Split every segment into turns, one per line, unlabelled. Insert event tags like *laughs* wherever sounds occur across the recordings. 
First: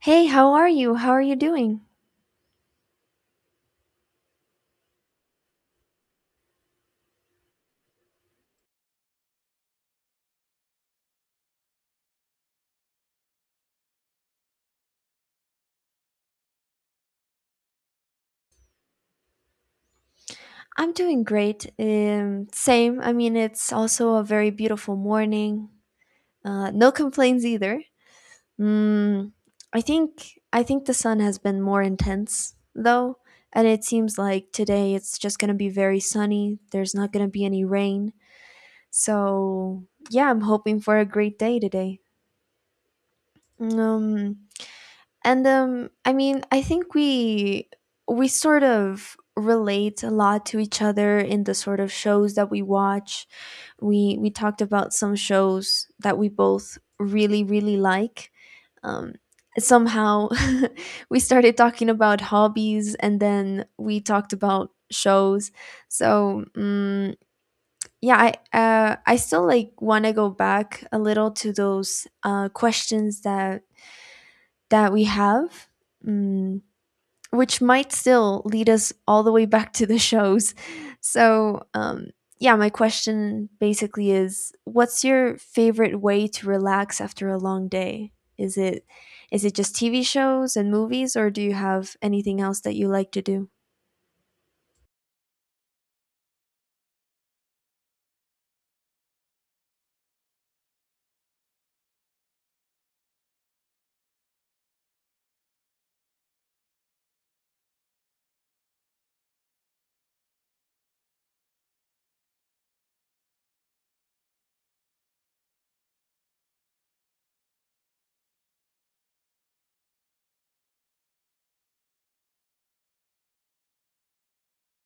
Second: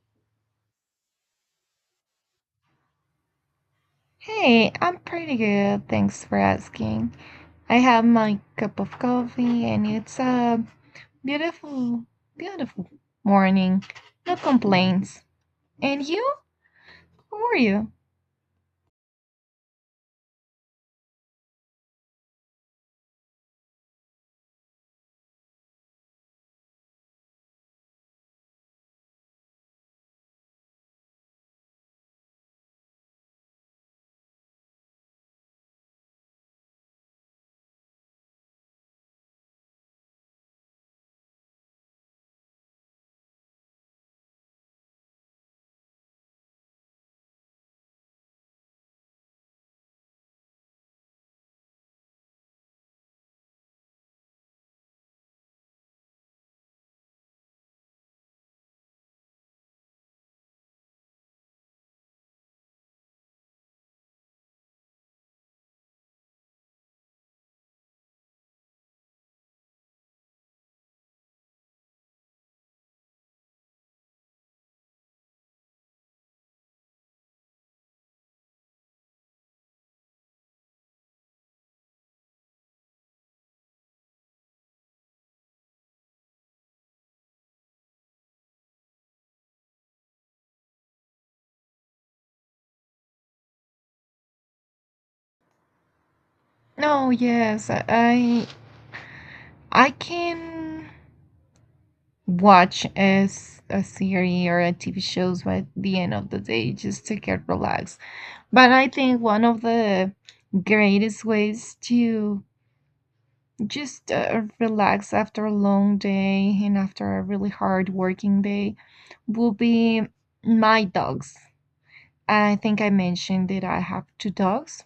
Hey, how are you? How are you doing?
Hey, I'm pretty good. Thanks for asking. I have my cup of coffee and it's a beautiful, beautiful morning. No complaints. And you? How are you?
I'm doing great. Same. I mean, it's also a very beautiful morning. No complaints either. Mm, I think the sun has been more intense though, and it seems like today it's just gonna be very sunny. There's not gonna be any rain. So yeah, I'm hoping for a great day today. Um, And I mean, I think we sort of relate a lot to each other in the sort of shows that we watch. We talked about some shows that we both really really like. Um, somehow *laughs* we started talking about hobbies, and then we talked about shows. So yeah, I still like want to go back a little to those questions that we have. Mm, which might still lead us all the way back to the shows. So, yeah, my question basically is what's your favorite way to relax after a long day? Is it is it just TV shows and movies or do you have anything else that you like to do?
No, yes, I can watch as a series or a TV shows by the end of the day just to get relaxed. But I think one of the greatest ways to just relax after a long day and after a really hard working day will be my dogs. I think I mentioned that I have two dogs,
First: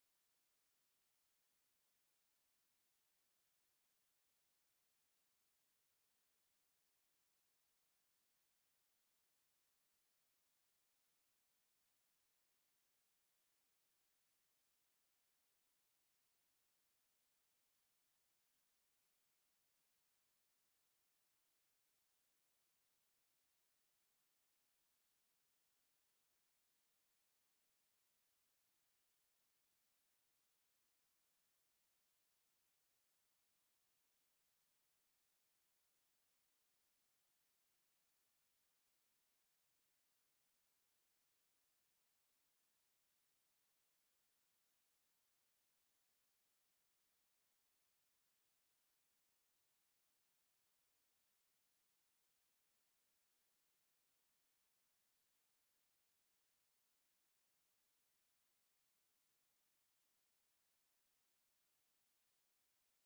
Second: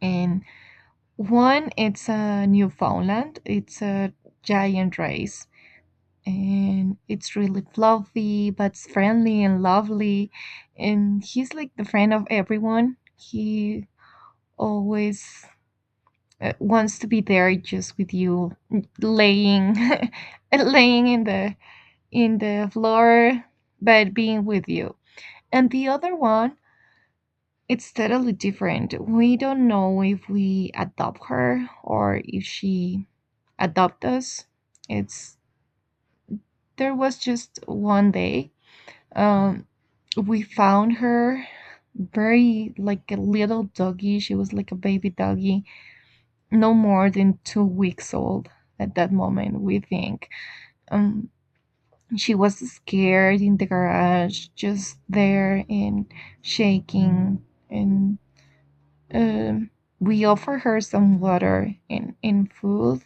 and one it's a Newfoundland. It's a giant race, and it's really fluffy, but it's friendly and lovely. And he's like the friend of everyone. He always wants to be there just with you laying *laughs* laying in the floor but being with you. And the other one, it's totally different. We don't know if we adopt her or if she adopt us. It's there was just one day, um we found her very like a little doggy. She was like a baby doggy no more than 2 weeks old at that moment, we think. Um, she was scared in the garage, just there and shaking. And um we offered her some water and food,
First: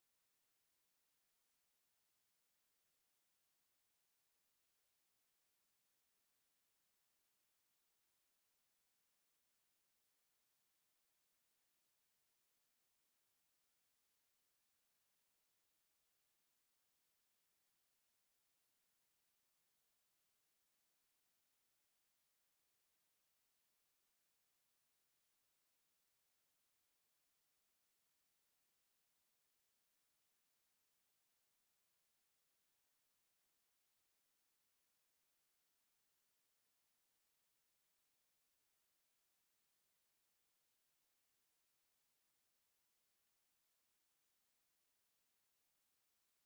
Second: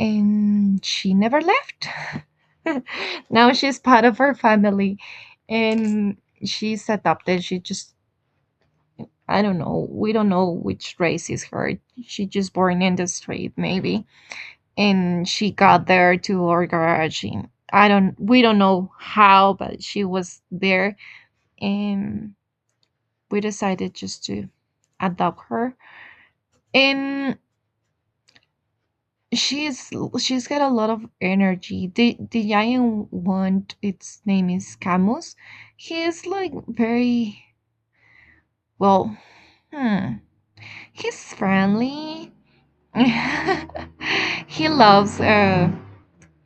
and she never left. *laughs* Now she's part of our family, and she's adopted. She just, I don't know. We don't know which race is her. She just born in the street, maybe. And she got there to our garage and I don't we don't know how, but she was there. And we decided just to adopt her. And she's she's got a lot of energy. The giant one, its name is Camus. He is like very, well, hmm, he's friendly. *laughs* He loves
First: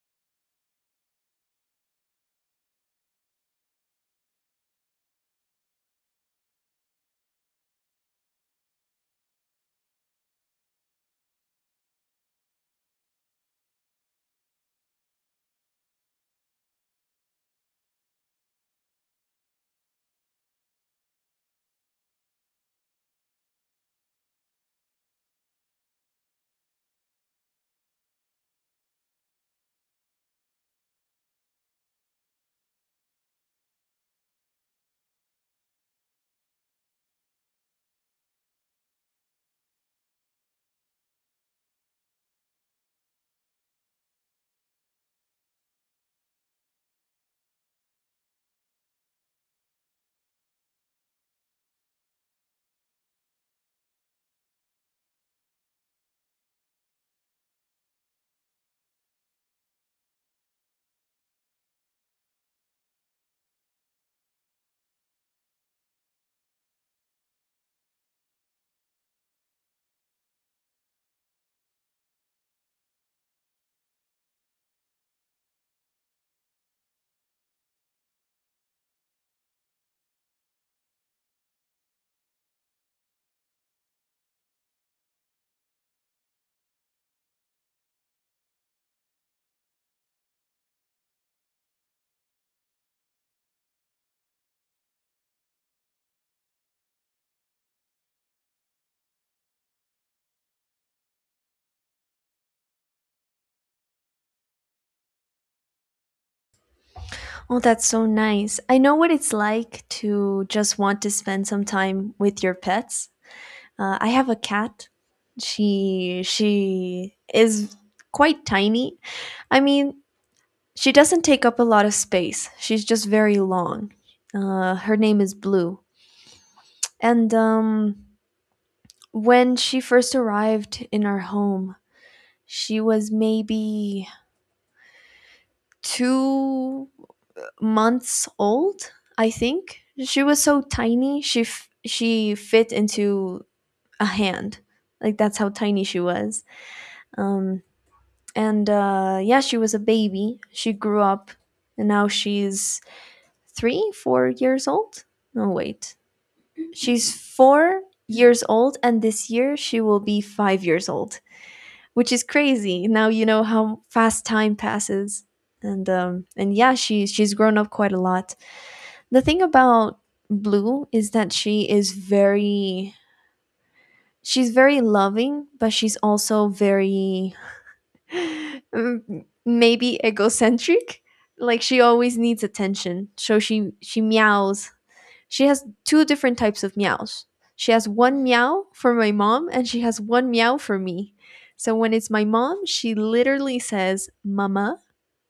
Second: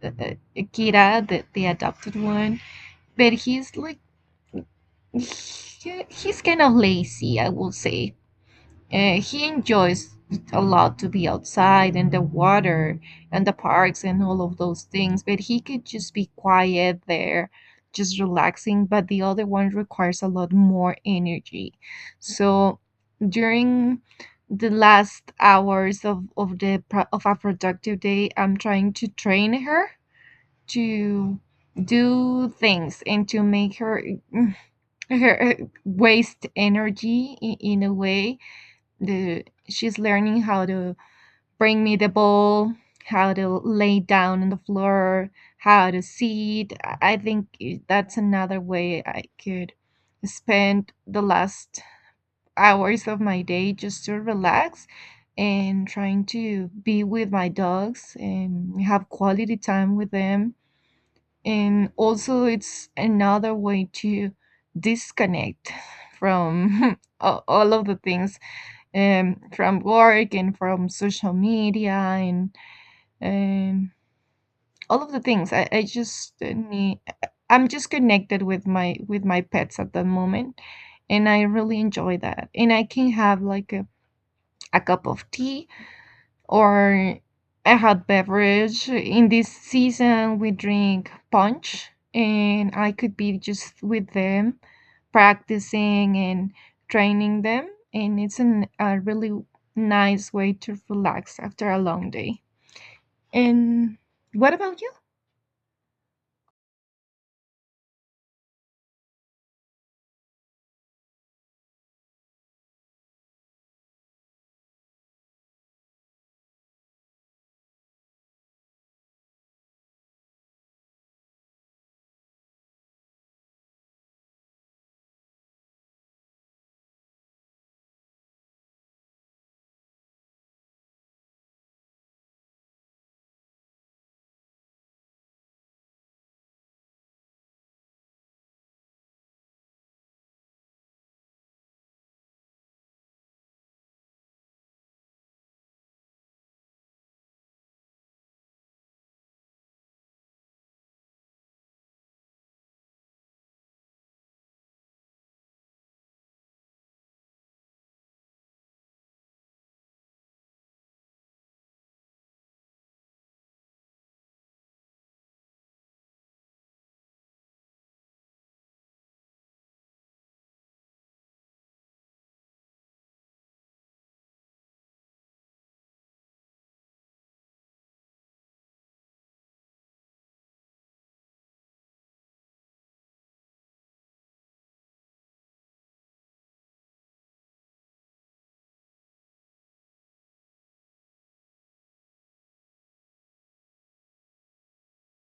uh, uh, Kira, the adopted one, but he's like, he's kind of lazy, I will say. He enjoys a lot to be outside and the water and the parks and all of those things, but he could just be quiet there, just relaxing. But the other one requires a lot more energy. So during the last hours of of a productive day, I'm trying to train her to do things and to make her *laughs* waste energy in a way. The She's learning how to bring me the ball, how to lay down on the floor, how to sit. I think that's another way I could spend the last hours of my day just to relax and trying to be with my dogs and have quality time with them. And also it's another way to disconnect from *laughs* all of the things, from work and from social media and um, all of the things I just need. I'm just connected with my pets at the moment, and I really enjoy that. And I can have like a cup of tea or a hot beverage. In this season, we drink punch, and I could be just with them, practicing and training them. And it's a really nice way to relax after a long day. And what about you?
Oh, that's so nice. I know what it's like to just want to spend some time with your pets. I have a cat. She is quite tiny. I mean, she doesn't take up a lot of space. She's just very long. Her name is Blue. And when she first arrived in our home, she was maybe 2 months old, I think. She was so tiny. She fit into a hand. Like that's how tiny she was. Um, and yeah, she was a baby. She grew up, and now she's 3, 4 years old. No, wait. She's 4 years old, and this year she will be 5 years old, which is crazy. Now you know how fast time passes, and yeah, she's grown up quite a lot. The thing about Blue is that she is very she's very loving, but she's also very *sighs* maybe egocentric. Like she always needs attention, so she meows, she has two different types of meows. She has one meow for my mom and she has one meow for me. So when it's my mom, she literally says mama.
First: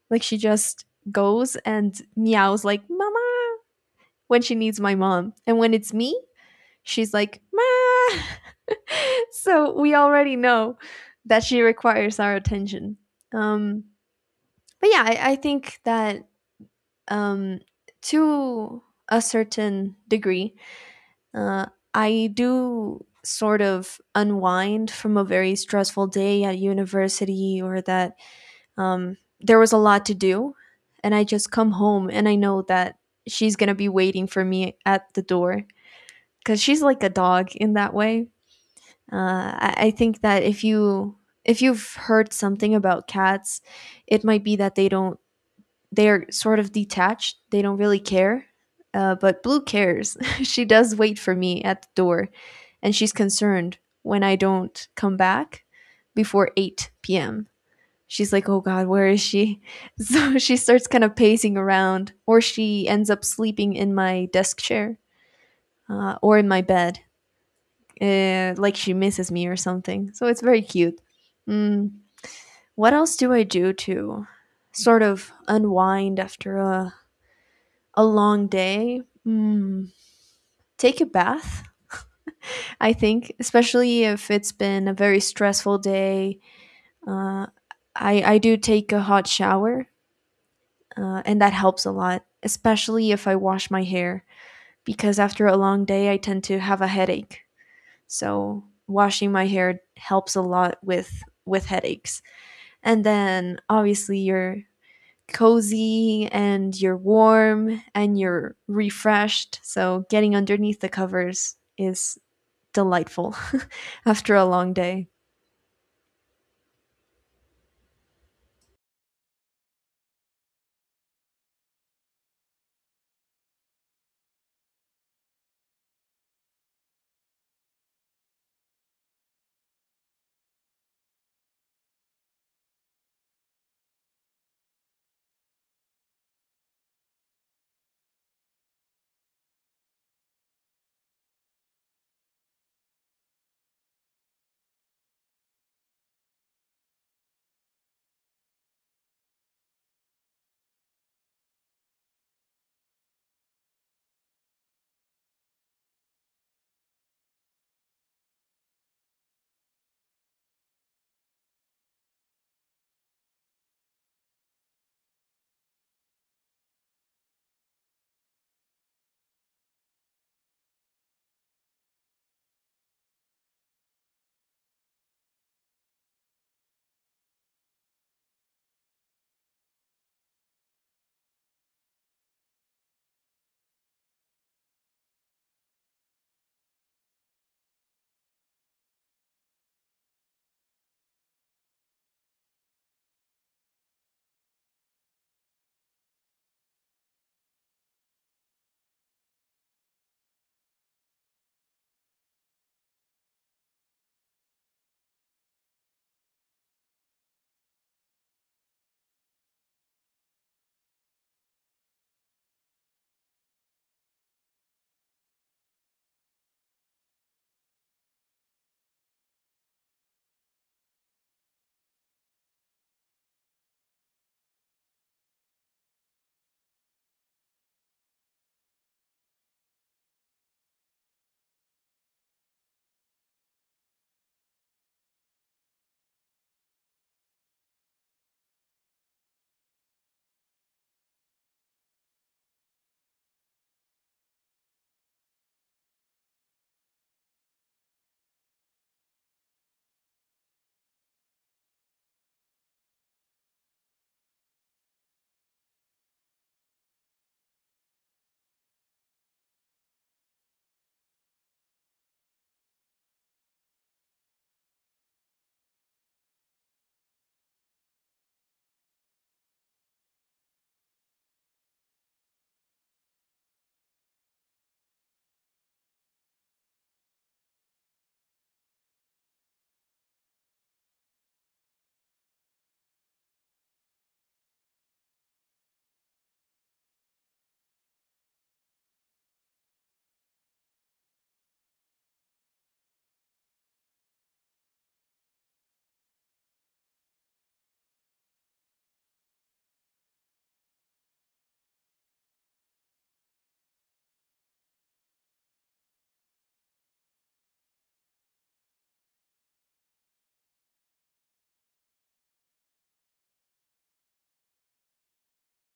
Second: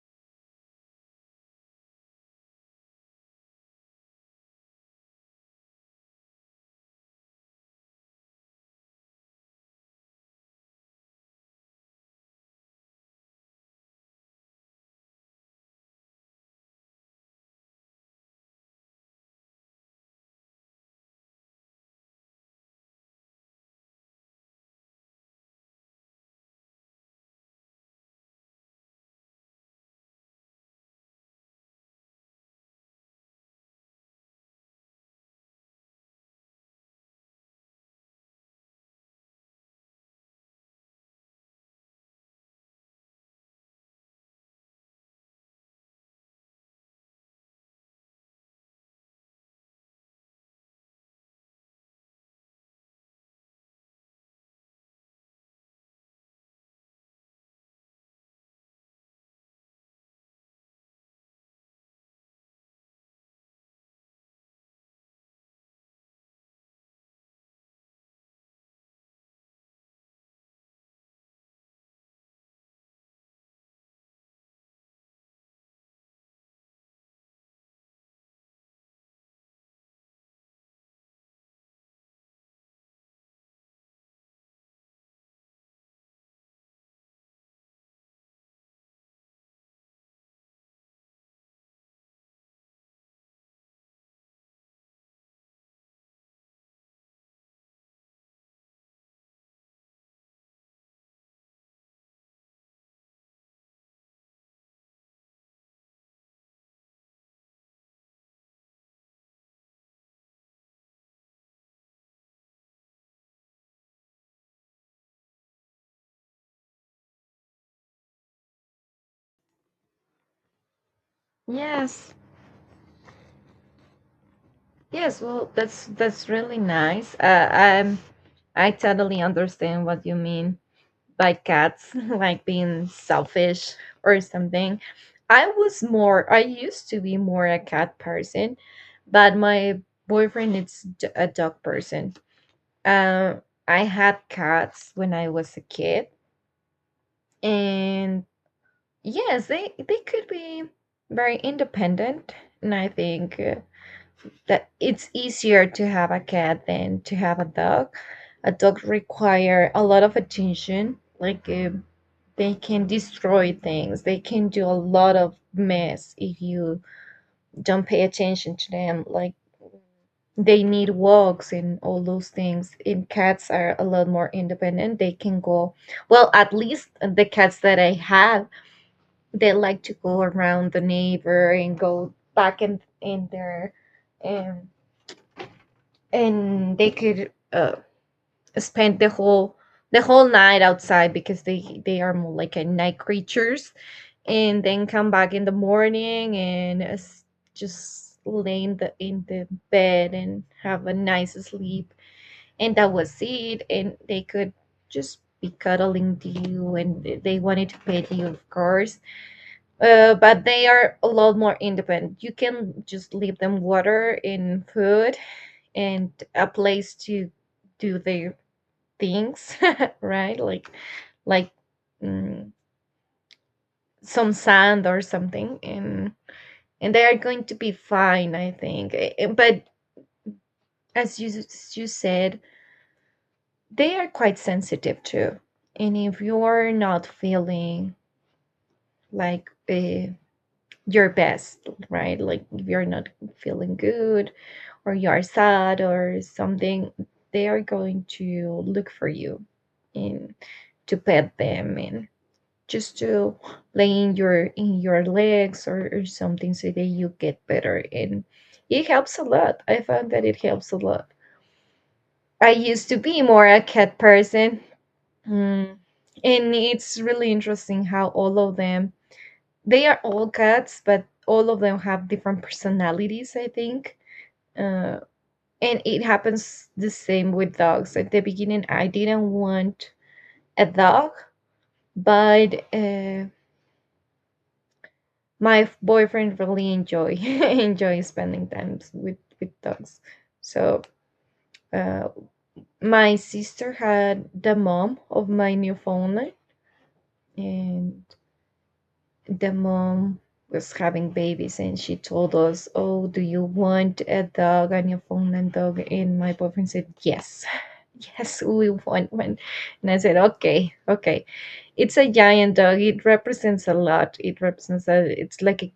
Like she just goes and meows like mama when she needs my mom. And when it's me, she's like ma. *laughs* so we already know that she requires our attention. Um, but yeah, I think that um, to a certain degree, Uh, I do sort of unwind from a very stressful day at university or that there was a lot to do. And I just come home and I know that she's going to be waiting for me at the door because she's like a dog in that way. Uh, I think that if you, if you've heard something about cats, it might be that they don't they're sort of detached. They don't really care. But Blue cares. *laughs* she does wait for me at the door, and she's concerned when I don't come back before 8 p.m. She's like, oh God, where is she? *laughs* So she starts kind of pacing around, or she ends up sleeping in my desk chair or in my bed, like she misses me or something. So it's very cute. Mm, what else do I do to sort of unwind after a long day? Take a bath. I think, especially if it's been a very stressful day, uh, I do take a hot shower, and that helps a lot. Especially if I wash my hair, because after a long day, I tend to have a headache. So washing my hair helps a lot with headaches. And then obviously your cozy and you're warm and you're refreshed. So, getting underneath the covers is delightful *laughs* after a long day.
Yes, yes. Well, that's really nice. Um, I totally understand what you mean, like cats, *laughs* like being selfish or something. I used to be more a cat person, but my boyfriend is a dog person. I had cats when I was a kid, and yes, they could be very independent. And I think that it's easier to have a cat than to have a dog. A dog require a lot of attention. Like they can destroy things. They can do a lot of mess if you don't pay attention to them. Like they need walks and all those things. And cats are a lot more independent. They can go, well, at least the cats that I have, they like to go around the neighbor and go back in their um, and they could spend the whole night outside because they are more like a night creatures, and then come back in the morning and just lay in the bed and have a nice sleep. And that was it. And they could just be cuddling to you and they wanted to pet you, of course. But they are a lot more independent. You can just leave them water and food and a place to do their things, *laughs* right? Like mm, some sand or something, and they are going to be fine, I think. But as you said, they are quite sensitive too. And if you are not feeling like your best, right? Like if you're not feeling good or you are sad or something, they are going to look for you and to pet them and just to lay in your legs or something so that you get better. And it helps a lot. I found that it helps a lot. I used to be more a cat person. Mm. And it's really interesting how all of them, they are all cats but all of them have different personalities, I think. Uh, And it happens the same with dogs. At the beginning, I didn't want a dog, but my boyfriend really enjoy *laughs* enjoy spending times with dogs. So uh, my sister had the mom of my Newfoundland, and the mom was having babies and she told us, "Oh, do you want a dog, a Newfoundland dog?" And my boyfriend said, "Yes, *laughs* yes, we want one." And I said, "Okay, okay." It's a giant dog. It represents a lot. It represents it's like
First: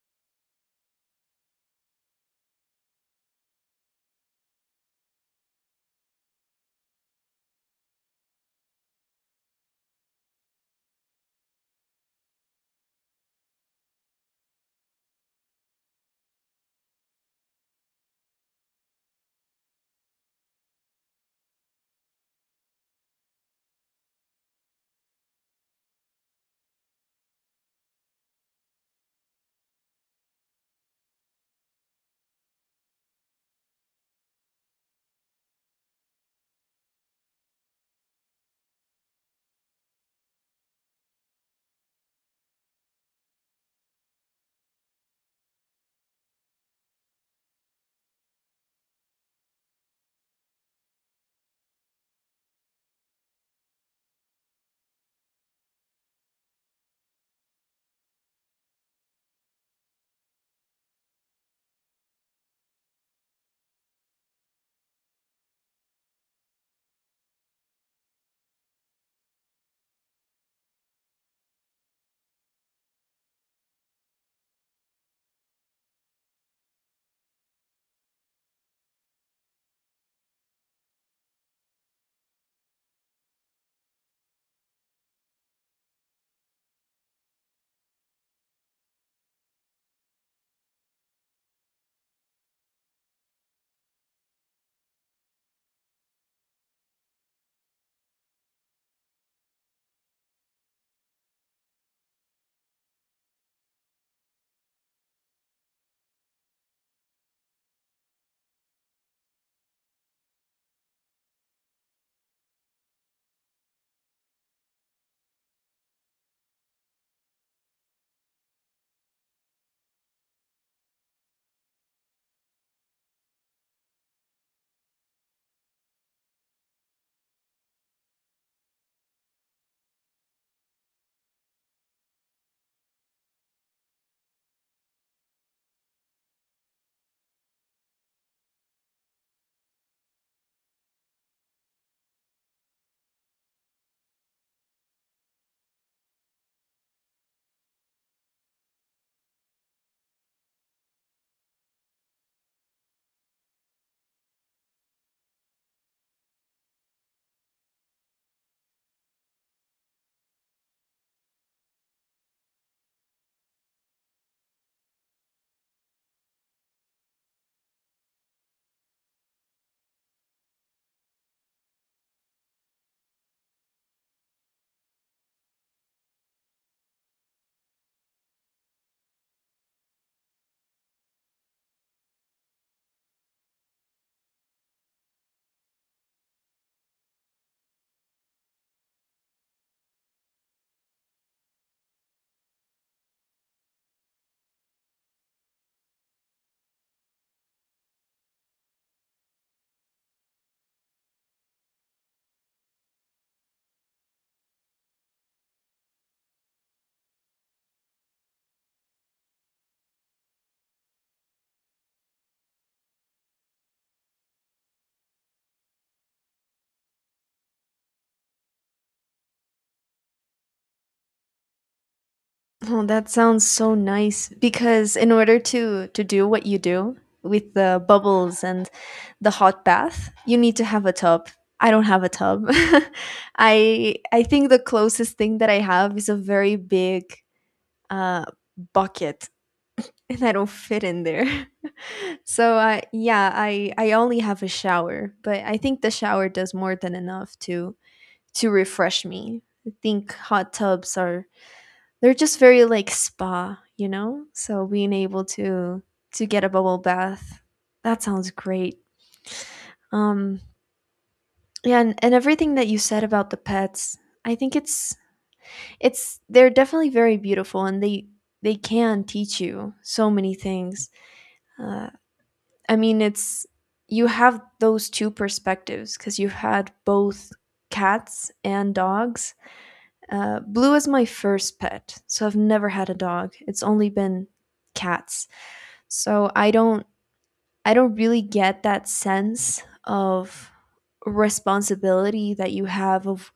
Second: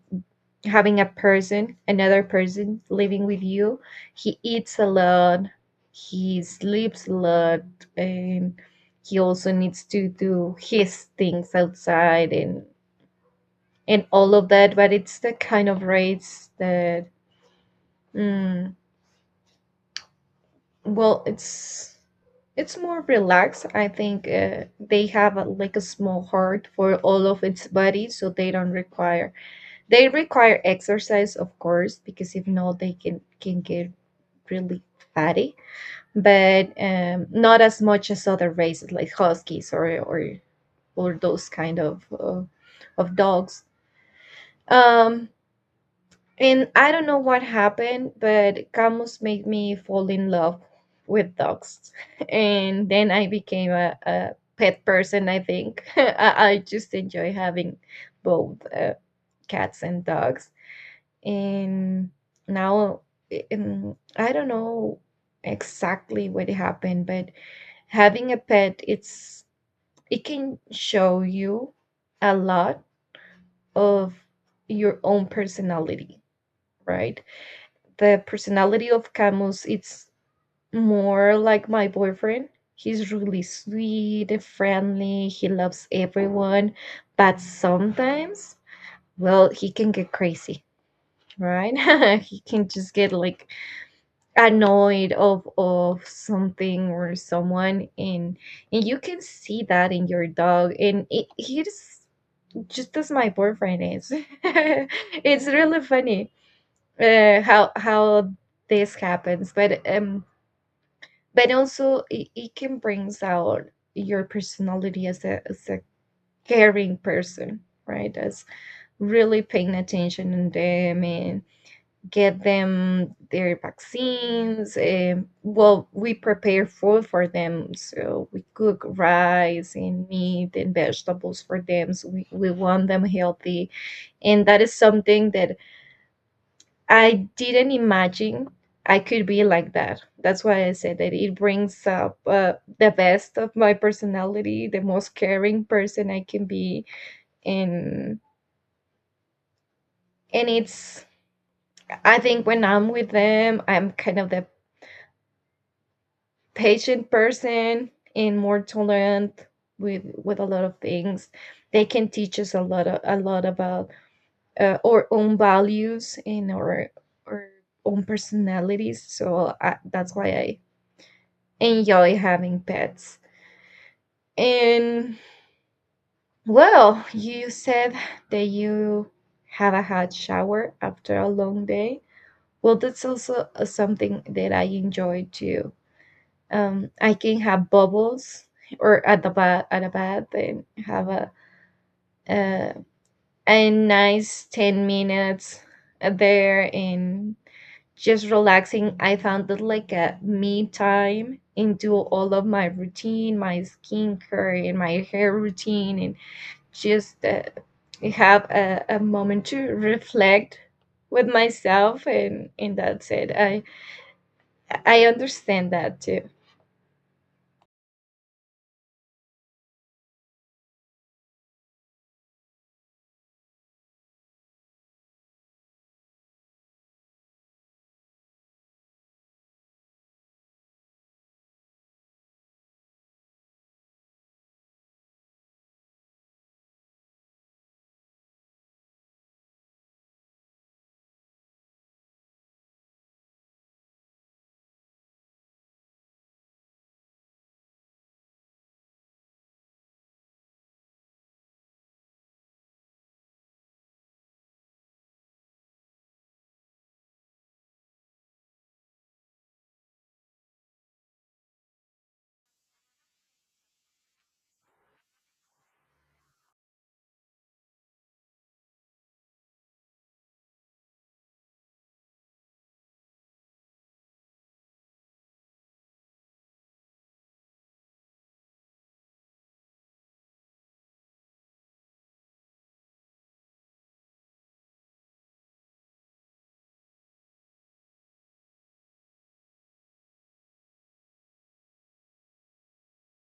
having a person, another person living with you. He eats a lot, he sleeps a lot, and he also needs to do his things outside and all of that. But it's the kind of race that, mm, well, it's more relaxed. I think they have like a small heart for all of its body, so they don't require, they require exercise, of course, because if not, they can get really fatty. But not as much as other races like huskies or or those kind of dogs. Um, And I don't know what happened, but Camus made me fall in love with dogs. *laughs* And then I became a pet person, I think. *laughs* I just enjoy having both cats and dogs. And now, I don't know exactly what happened, but having a pet, it's, it can show you a lot of your own personality, right? The personality of Camus, it's more like my boyfriend. He's really sweet and friendly. He loves everyone, but sometimes, well, he can get crazy, right? *laughs* He can just get like annoyed of something or someone, and you can see that in your dog. And it, he's just as my boyfriend is. *laughs* It's really funny how this happens, but also it can brings out your personality as a caring person, right? As really paying attention on them and get them their vaccines. And well, we prepare food for them, so we cook rice and meat and vegetables for them, so we want them healthy. And that is something that I didn't imagine I could be like that. That's why I said that it brings up the best of my personality, the most caring person I can be. and and it's, I think when I'm with them, I'm kind of the patient person and more tolerant with a lot of things. They can teach us a lot a lot about our own values and our own personalities. So that's why I enjoy having pets. And well, you said that you have a hot shower after a long day. Well, that's also something that I enjoy too. I can have bubbles or at the bath at a bath and have uh, a nice 10 minutes there and just relaxing. I found that like a me time into all of my routine, my skincare and my hair routine, and just have a moment to reflect with myself, and that's it. I understand that too.
Oh, that sounds so nice because in order to do what you do with the bubbles and the hot bath, you need to have a tub. I don't have a tub. *laughs* I think the closest thing that I have is a very big uh bucket *laughs* and I don't fit in there. *laughs* so I yeah, I only have a shower, but I think the shower does more than enough to refresh me. I think hot tubs are, they're just very like spa, you know? So being able to get a bubble bath, that sounds great. Um yeah, and everything that you said about the pets, I think it's they're definitely very beautiful and they can teach you so many things. Uh, I mean, it's, you have those two perspectives because you've had both cats and dogs. Blue is my first pet, so I've never had a dog. It's only been cats, so I don't really get that sense of responsibility that you have of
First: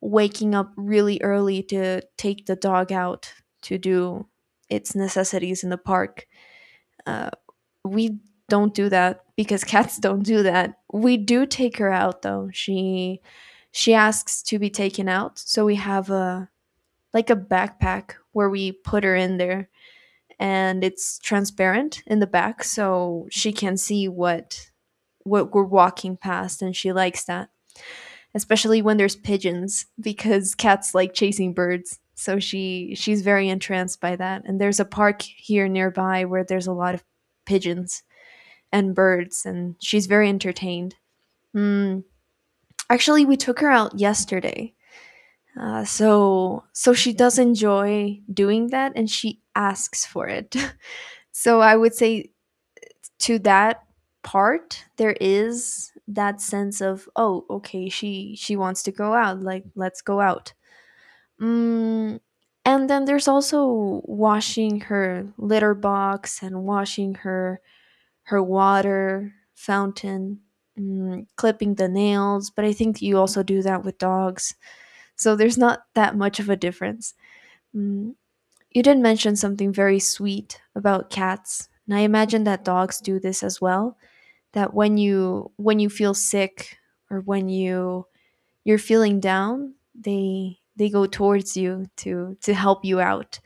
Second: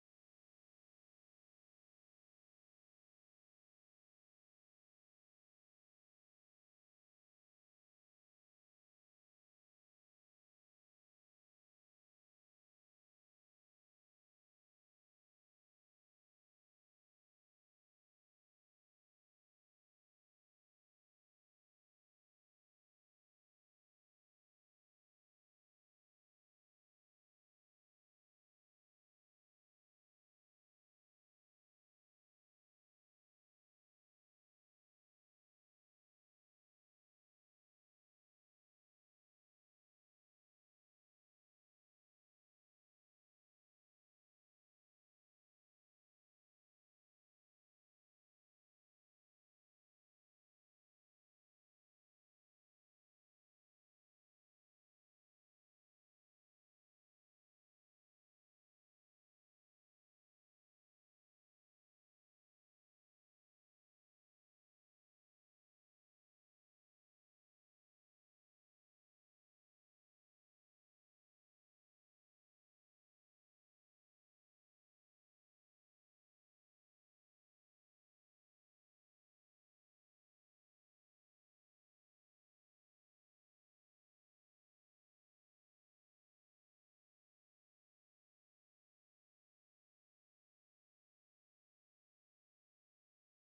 waking up really early to take the dog out to do its necessities in the park. Uh, we don't do that because *laughs* cats don't do that. We do take her out though. She asks to be taken out, so we have a, like a backpack where we put her in there and it's transparent in the back so she can see what we're walking past and she likes that, especially when there's pigeons because cats like chasing birds, so she's very entranced by that and there's a park here nearby where there's a lot of pigeons and birds, and she's very entertained. Mm, actually, we took her out yesterday, so she does enjoy doing that, and she asks for it. *laughs* so I would say to that part, there is that sense of, oh, okay, she wants to go out, like let's go out. Mm, and then there's also washing her litter box and washing her water fountain, clipping the nails, but I think you also do that with dogs. So there's not that much of a difference. Mm, you did mention something very sweet about cats, and I imagine that dogs do this as well. That when you feel sick or when you, you're feeling down, they go towards you to help you out.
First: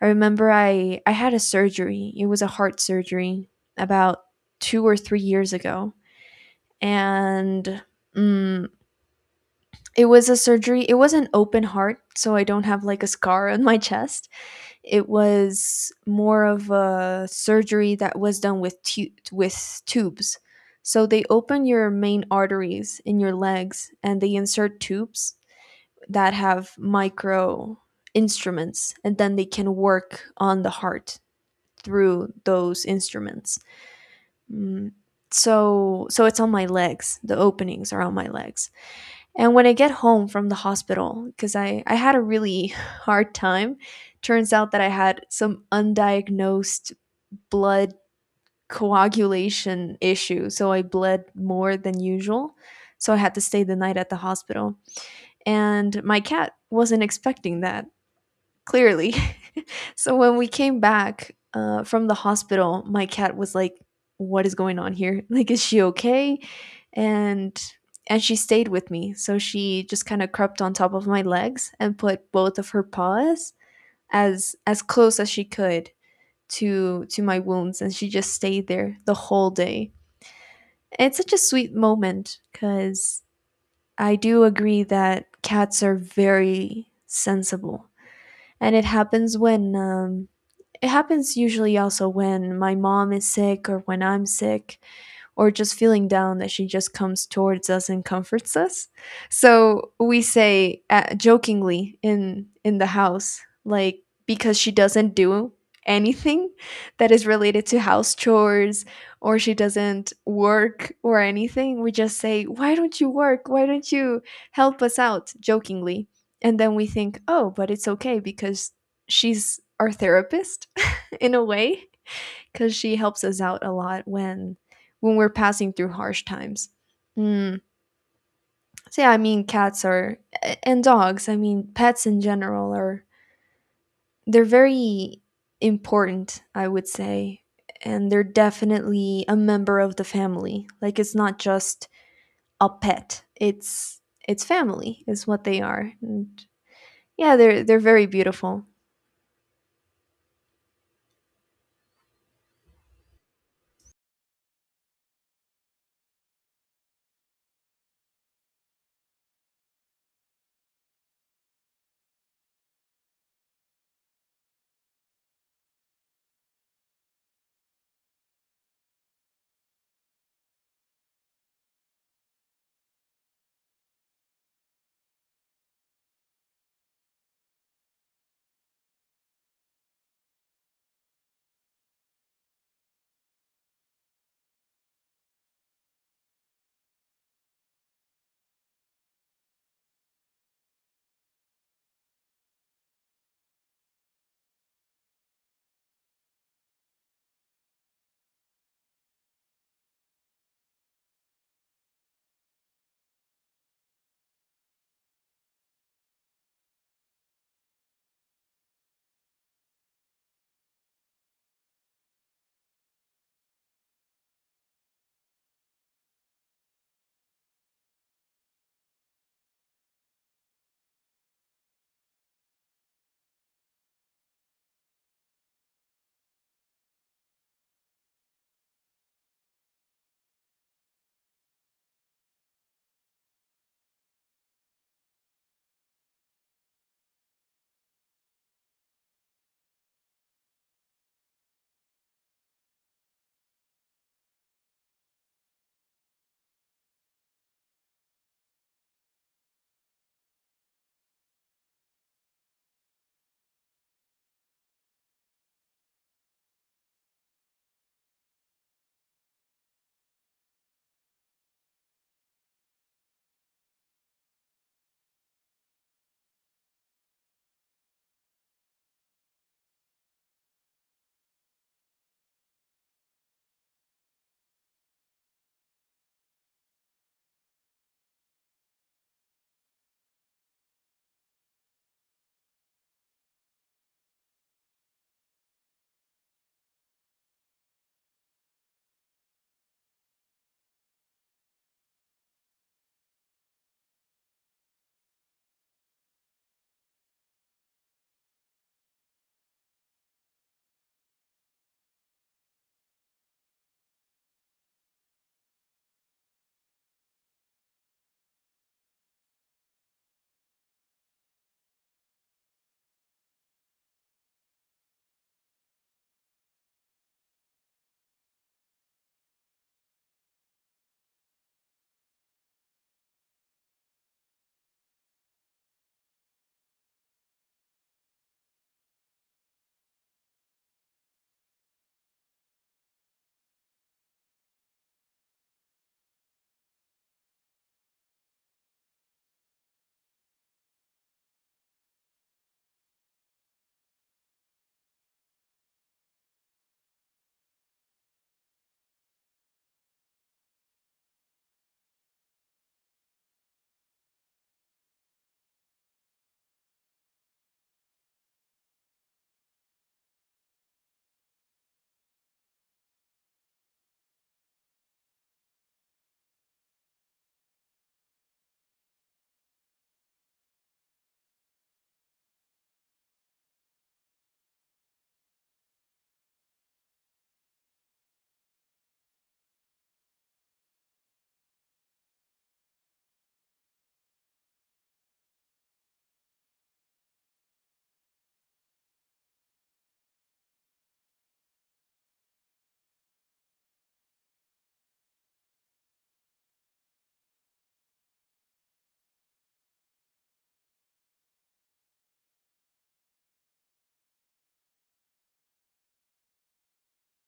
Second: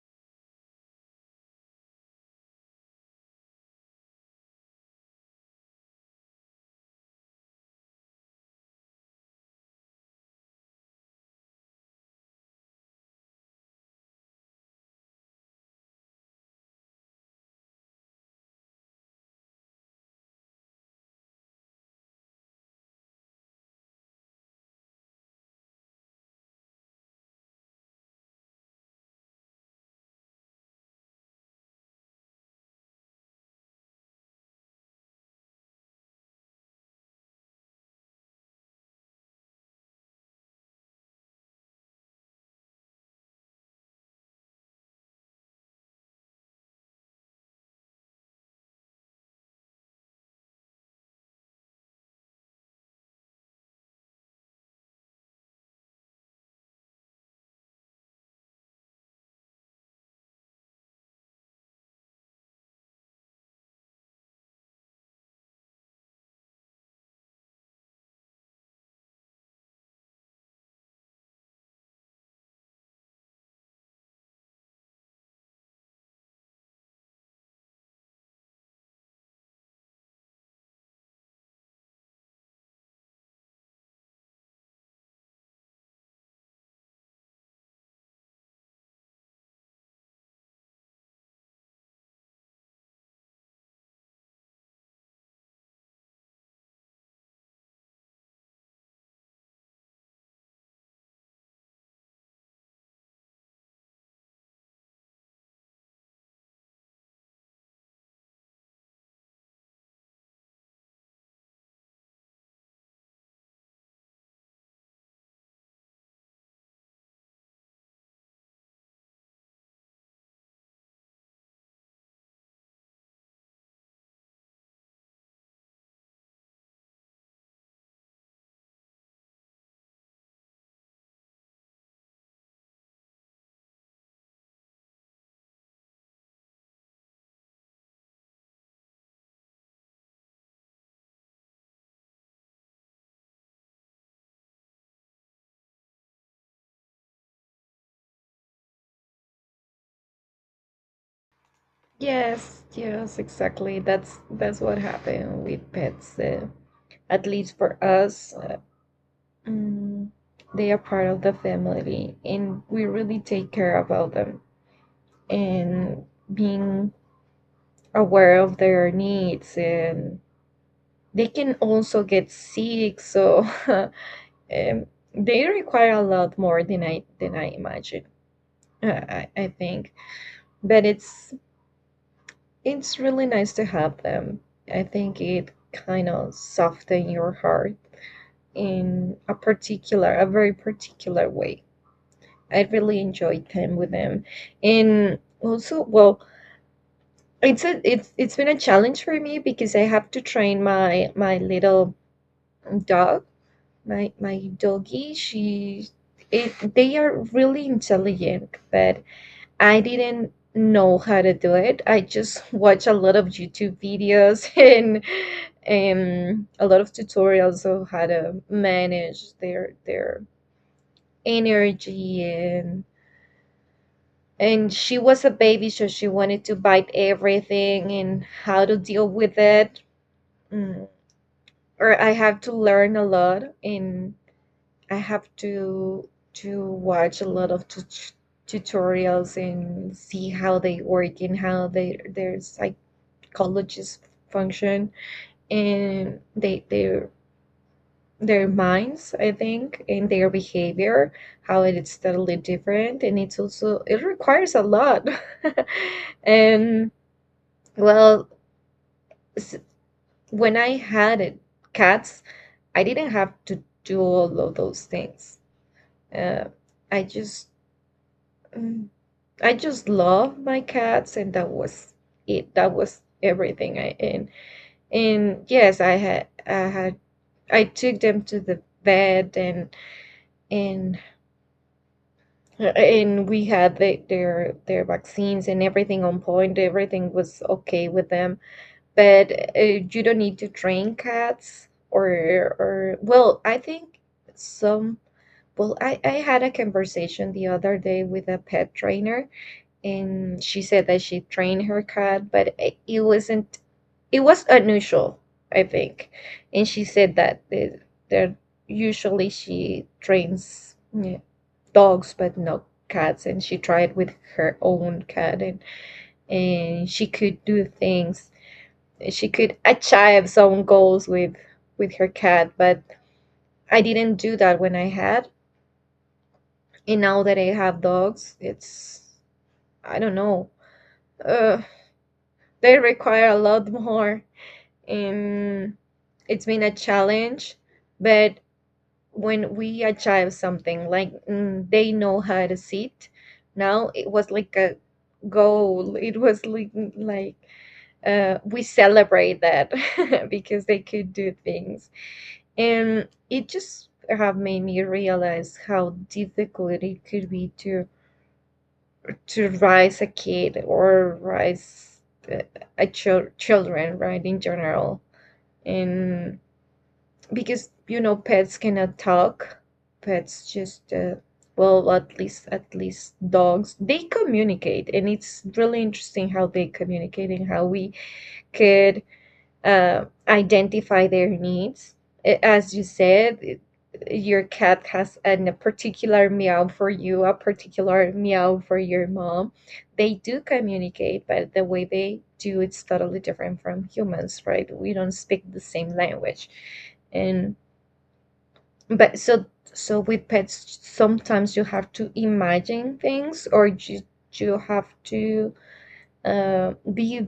I remember I had a surgery. It was a heart surgery about 2 or 3 years ago and mm, it was a surgery. It was an open heart, so I don't have like a scar on my chest. It was more of a surgery that was done with tubes. So they open your main arteries in your legs and they insert tubes that have micro instruments and then they can work on the heart through those instruments. Mm, so it's on my legs. The openings are on my legs. And when I get home from the hospital, because I had a really *laughs* hard time, turns out that I had some undiagnosed blood coagulation issue. So I bled more than usual. So I had to stay the night at the hospital. And my cat wasn't expecting that. Clearly. *laughs* so when we came back from the hospital, my cat was like, "What is going on here? *laughs* Like, is she okay?" And and she stayed with me. So she just kind of crept on top of my legs and put both of her paws as close as she could to my wounds and she just stayed there the whole day. It's such a sweet moment cuz I do agree that cats are very sensible. And it happens when it happens usually also when my mom is sick or when I'm sick or just feeling down that she just comes towards us and comforts us. So we say jokingly in the house like, because she doesn't do anything that is related to house chores or she doesn't work or anything, we just say, "Why don't you work? Why don't you help us out?" jokingly. And then we think, "Oh, but it's okay because she's our therapist in a way because she helps us out a lot when we're passing through harsh times. Mm. So yeah, I mean cats are and dogs. I mean pets in general are, they're very important, I would say, and they're definitely a member of the family. Like it's not just a pet. It's family is what they are. And yeah, they're very beautiful.
Yes, yes, exactly. That's what happened with pets. At least for us, mm, they are part of the family, and we really take care about them and being aware of their needs, and they can also get sick, so *laughs* um, they require a lot more than I imagine, I think. But it's really nice to have them. I think it kind of soften your heart in a very particular way. I really enjoy time with them. And also, well, it's it's been a challenge for me because I have to train my little dog, my doggy. They are really intelligent, but I didn't know how to do it. I just *laughs* watch a lot of YouTube videos *laughs* and a lot of tutorials of how to manage their energy. And and she was a baby, so she wanted to bite everything, and how to deal with it. Mm. Or I have to learn a lot, and I have to watch a lot of tutorials and see how they work and how they their psychologists function, and they their minds, I think, and their behavior, how it is totally different. And it's also, it requires a lot. *laughs* And well, s- when I had it, cats, I didn't have to do all of those things. Uh, I just mm, I just love my cats, and that was it. That was everything. I and yes, I had I took them to the vet, and and we had the, their vaccines, and everything on point. Everything was okay with them. But you don't need to train cats. Or well, I think some. Well, I had a conversation the other day with a pet trainer, and she said that she trained her cat, but it wasn't, it was unusual, I think. And she said that the- there usually she trains, yeah, dogs, but not cats, and she tried with her own cat, and she could do things, she could achieve some goals with her cat. But I didn't do that when I had. And now that I have dogs, it's I don't know. Uh, they require a lot more, and it's been a challenge. But when we achieve something, like, mm, they know how to sit, now it was like a goal. It was like we celebrate that *laughs* because they could do things, and it just have made me realize how difficult it could be to raise a kid, or raise uh, a children, right, in general. And because, you know, pets cannot talk, pets just, well, at least dogs, they communicate. And it's really interesting how they communicate, and how we could identify their needs. As you said, it- your cat has a particular meow for you, a particular meow for your mom. They do communicate, but the way they do it's totally different from humans, right? We don't speak the same language. And but so so with pets, sometimes you have to imagine things, or you have to be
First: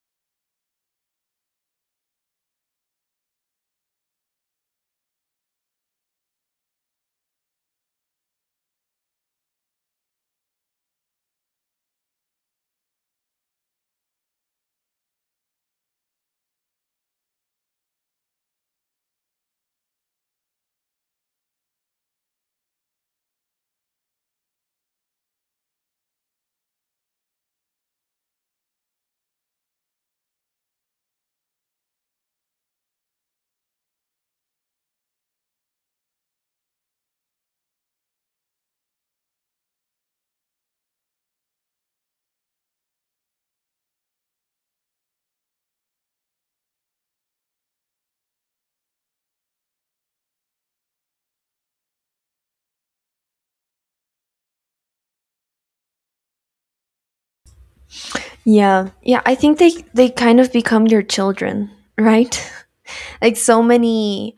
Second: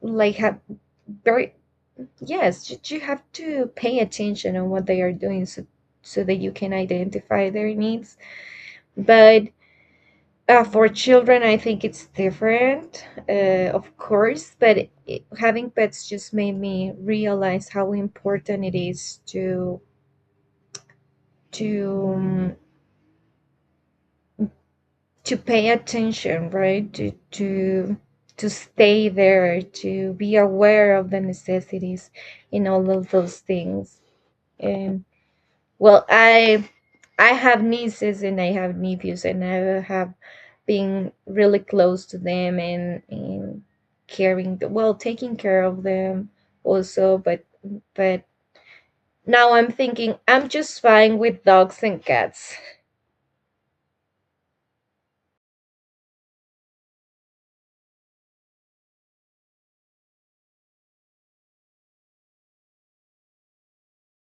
like have very. Yes, you have to pay attention on what they are doing, so so that you can identify their needs. But for children, I think it's different, of course. But it, having pets just made me realize how important it is to to um, to pay attention, right? To stay there, to be aware of the necessities, and all of those things. And. Well, I have nieces, and I have nephews, and I have been really close to them, and caring, well, taking care of them also. But now I'm thinking I'm just fine with dogs and cats.
Yeah. Yeah, I think they kind of become your children, right? Like so many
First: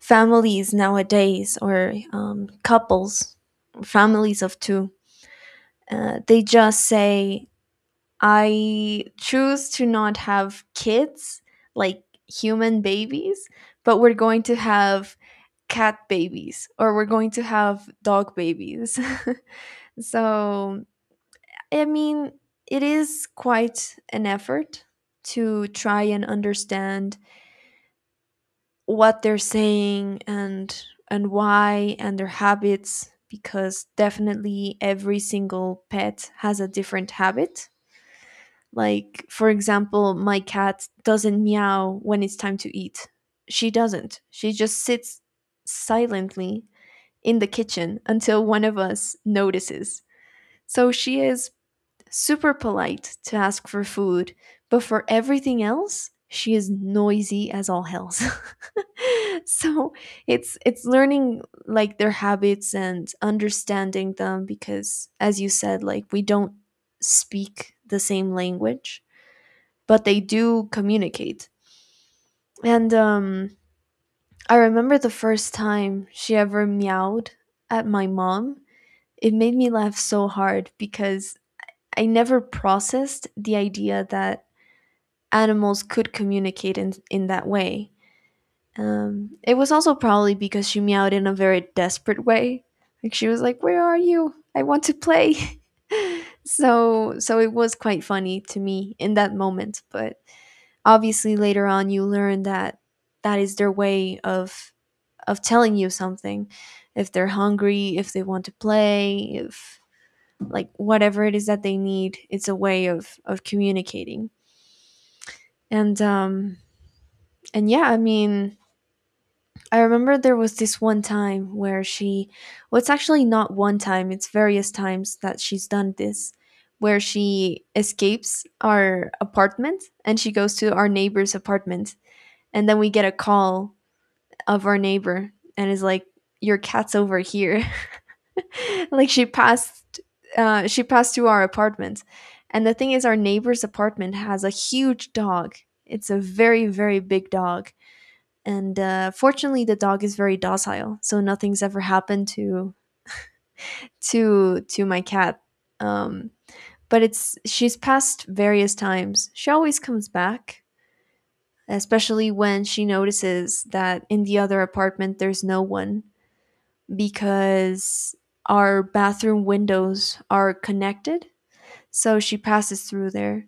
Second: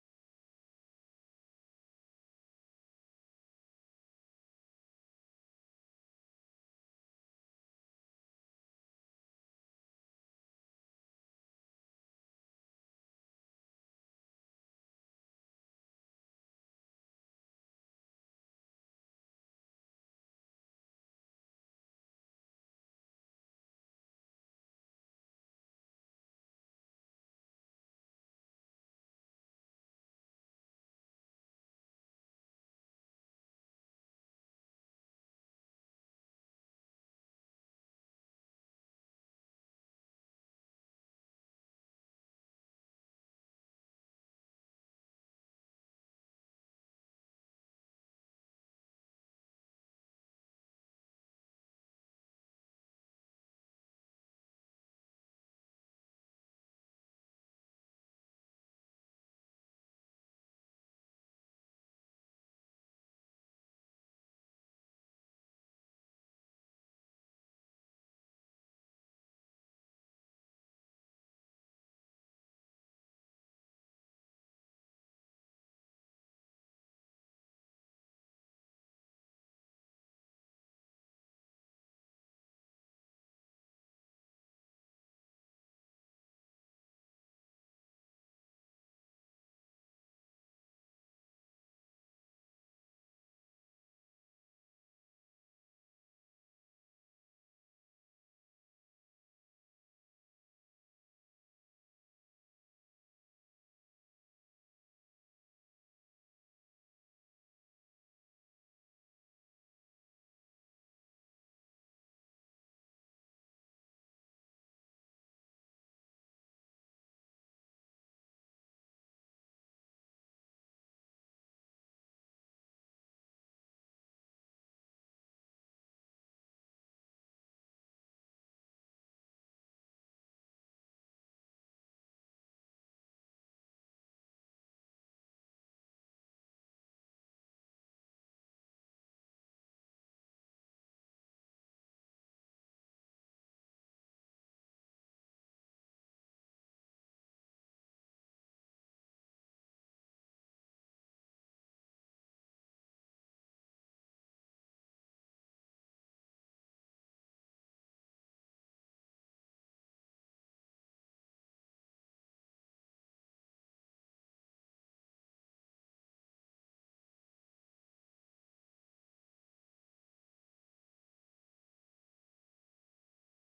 families nowadays or couples, families of two, they just say I choose to not have kids, like human babies, but we're going to have cat babies or we're going to have dog babies. *laughs* So I mean, it is quite an effort to try and understand what they're saying and why, and their habits, because definitely every single pet has a different habit. Like for example my cat doesn't meow when it's time to eat, she doesn't she just sits silently in the kitchen until one of us notices, so she is super polite to ask for food, but for everything else, she is noisy as all hells. *laughs* so it's learning like their habits and understanding them because as you said, like we don't speak the same language, but they do communicate. And I remember the first time she ever meowed at my mom. It made me laugh so hard because I never processed the idea that animals could communicate in that way. It was also probably because she meowed in a very desperate way. Like she was like, "Where are you? I want to play." *laughs* so so it was quite funny to me in that moment. But obviously later on, you learn that that is their way of telling you something. If they're hungry, if they want to play, if, like whatever it is that they need, it's a way of communicating. And um, and yeah, I mean, I remember there was this one time where she, well, it's actually not one time, it's various times that she's done this, where she escapes our apartment and she goes to our neighbor's apartment. And then we get a call of our neighbor and is like, your cat's over here. *laughs* Like she passed through our apartment. And the thing is, our neighbor's apartment has a huge dog. It's a very, very big dog and fortunately the dog is very docile so nothing's ever happened to my cat, um, but it's she's passed various times, she always comes back, especially when she notices that in the other apartment there's no one, because our bathroom windows are connected, so she passes through there.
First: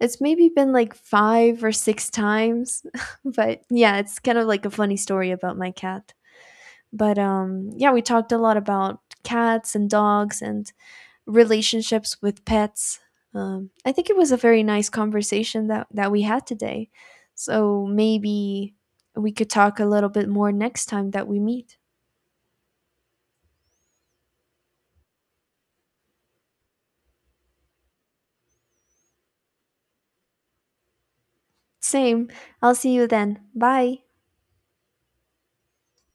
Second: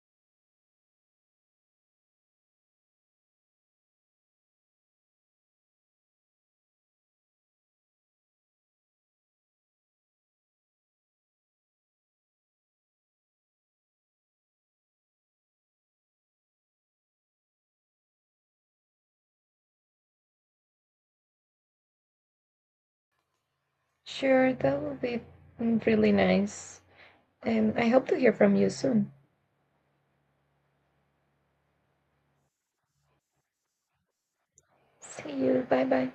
It's maybe been like 5 or 6 times. *laughs* But yeah, it's kind of like a funny story about my cat. But yeah, we talked a lot about cats and dogs and relationships with pets. I think it was a very nice conversation that, that we had today. So maybe we could talk a little bit more next time that we meet.
Sure, that would be really nice. And I hope to hear from you soon.
Same. I'll see you then. Bye.
See you. Bye bye.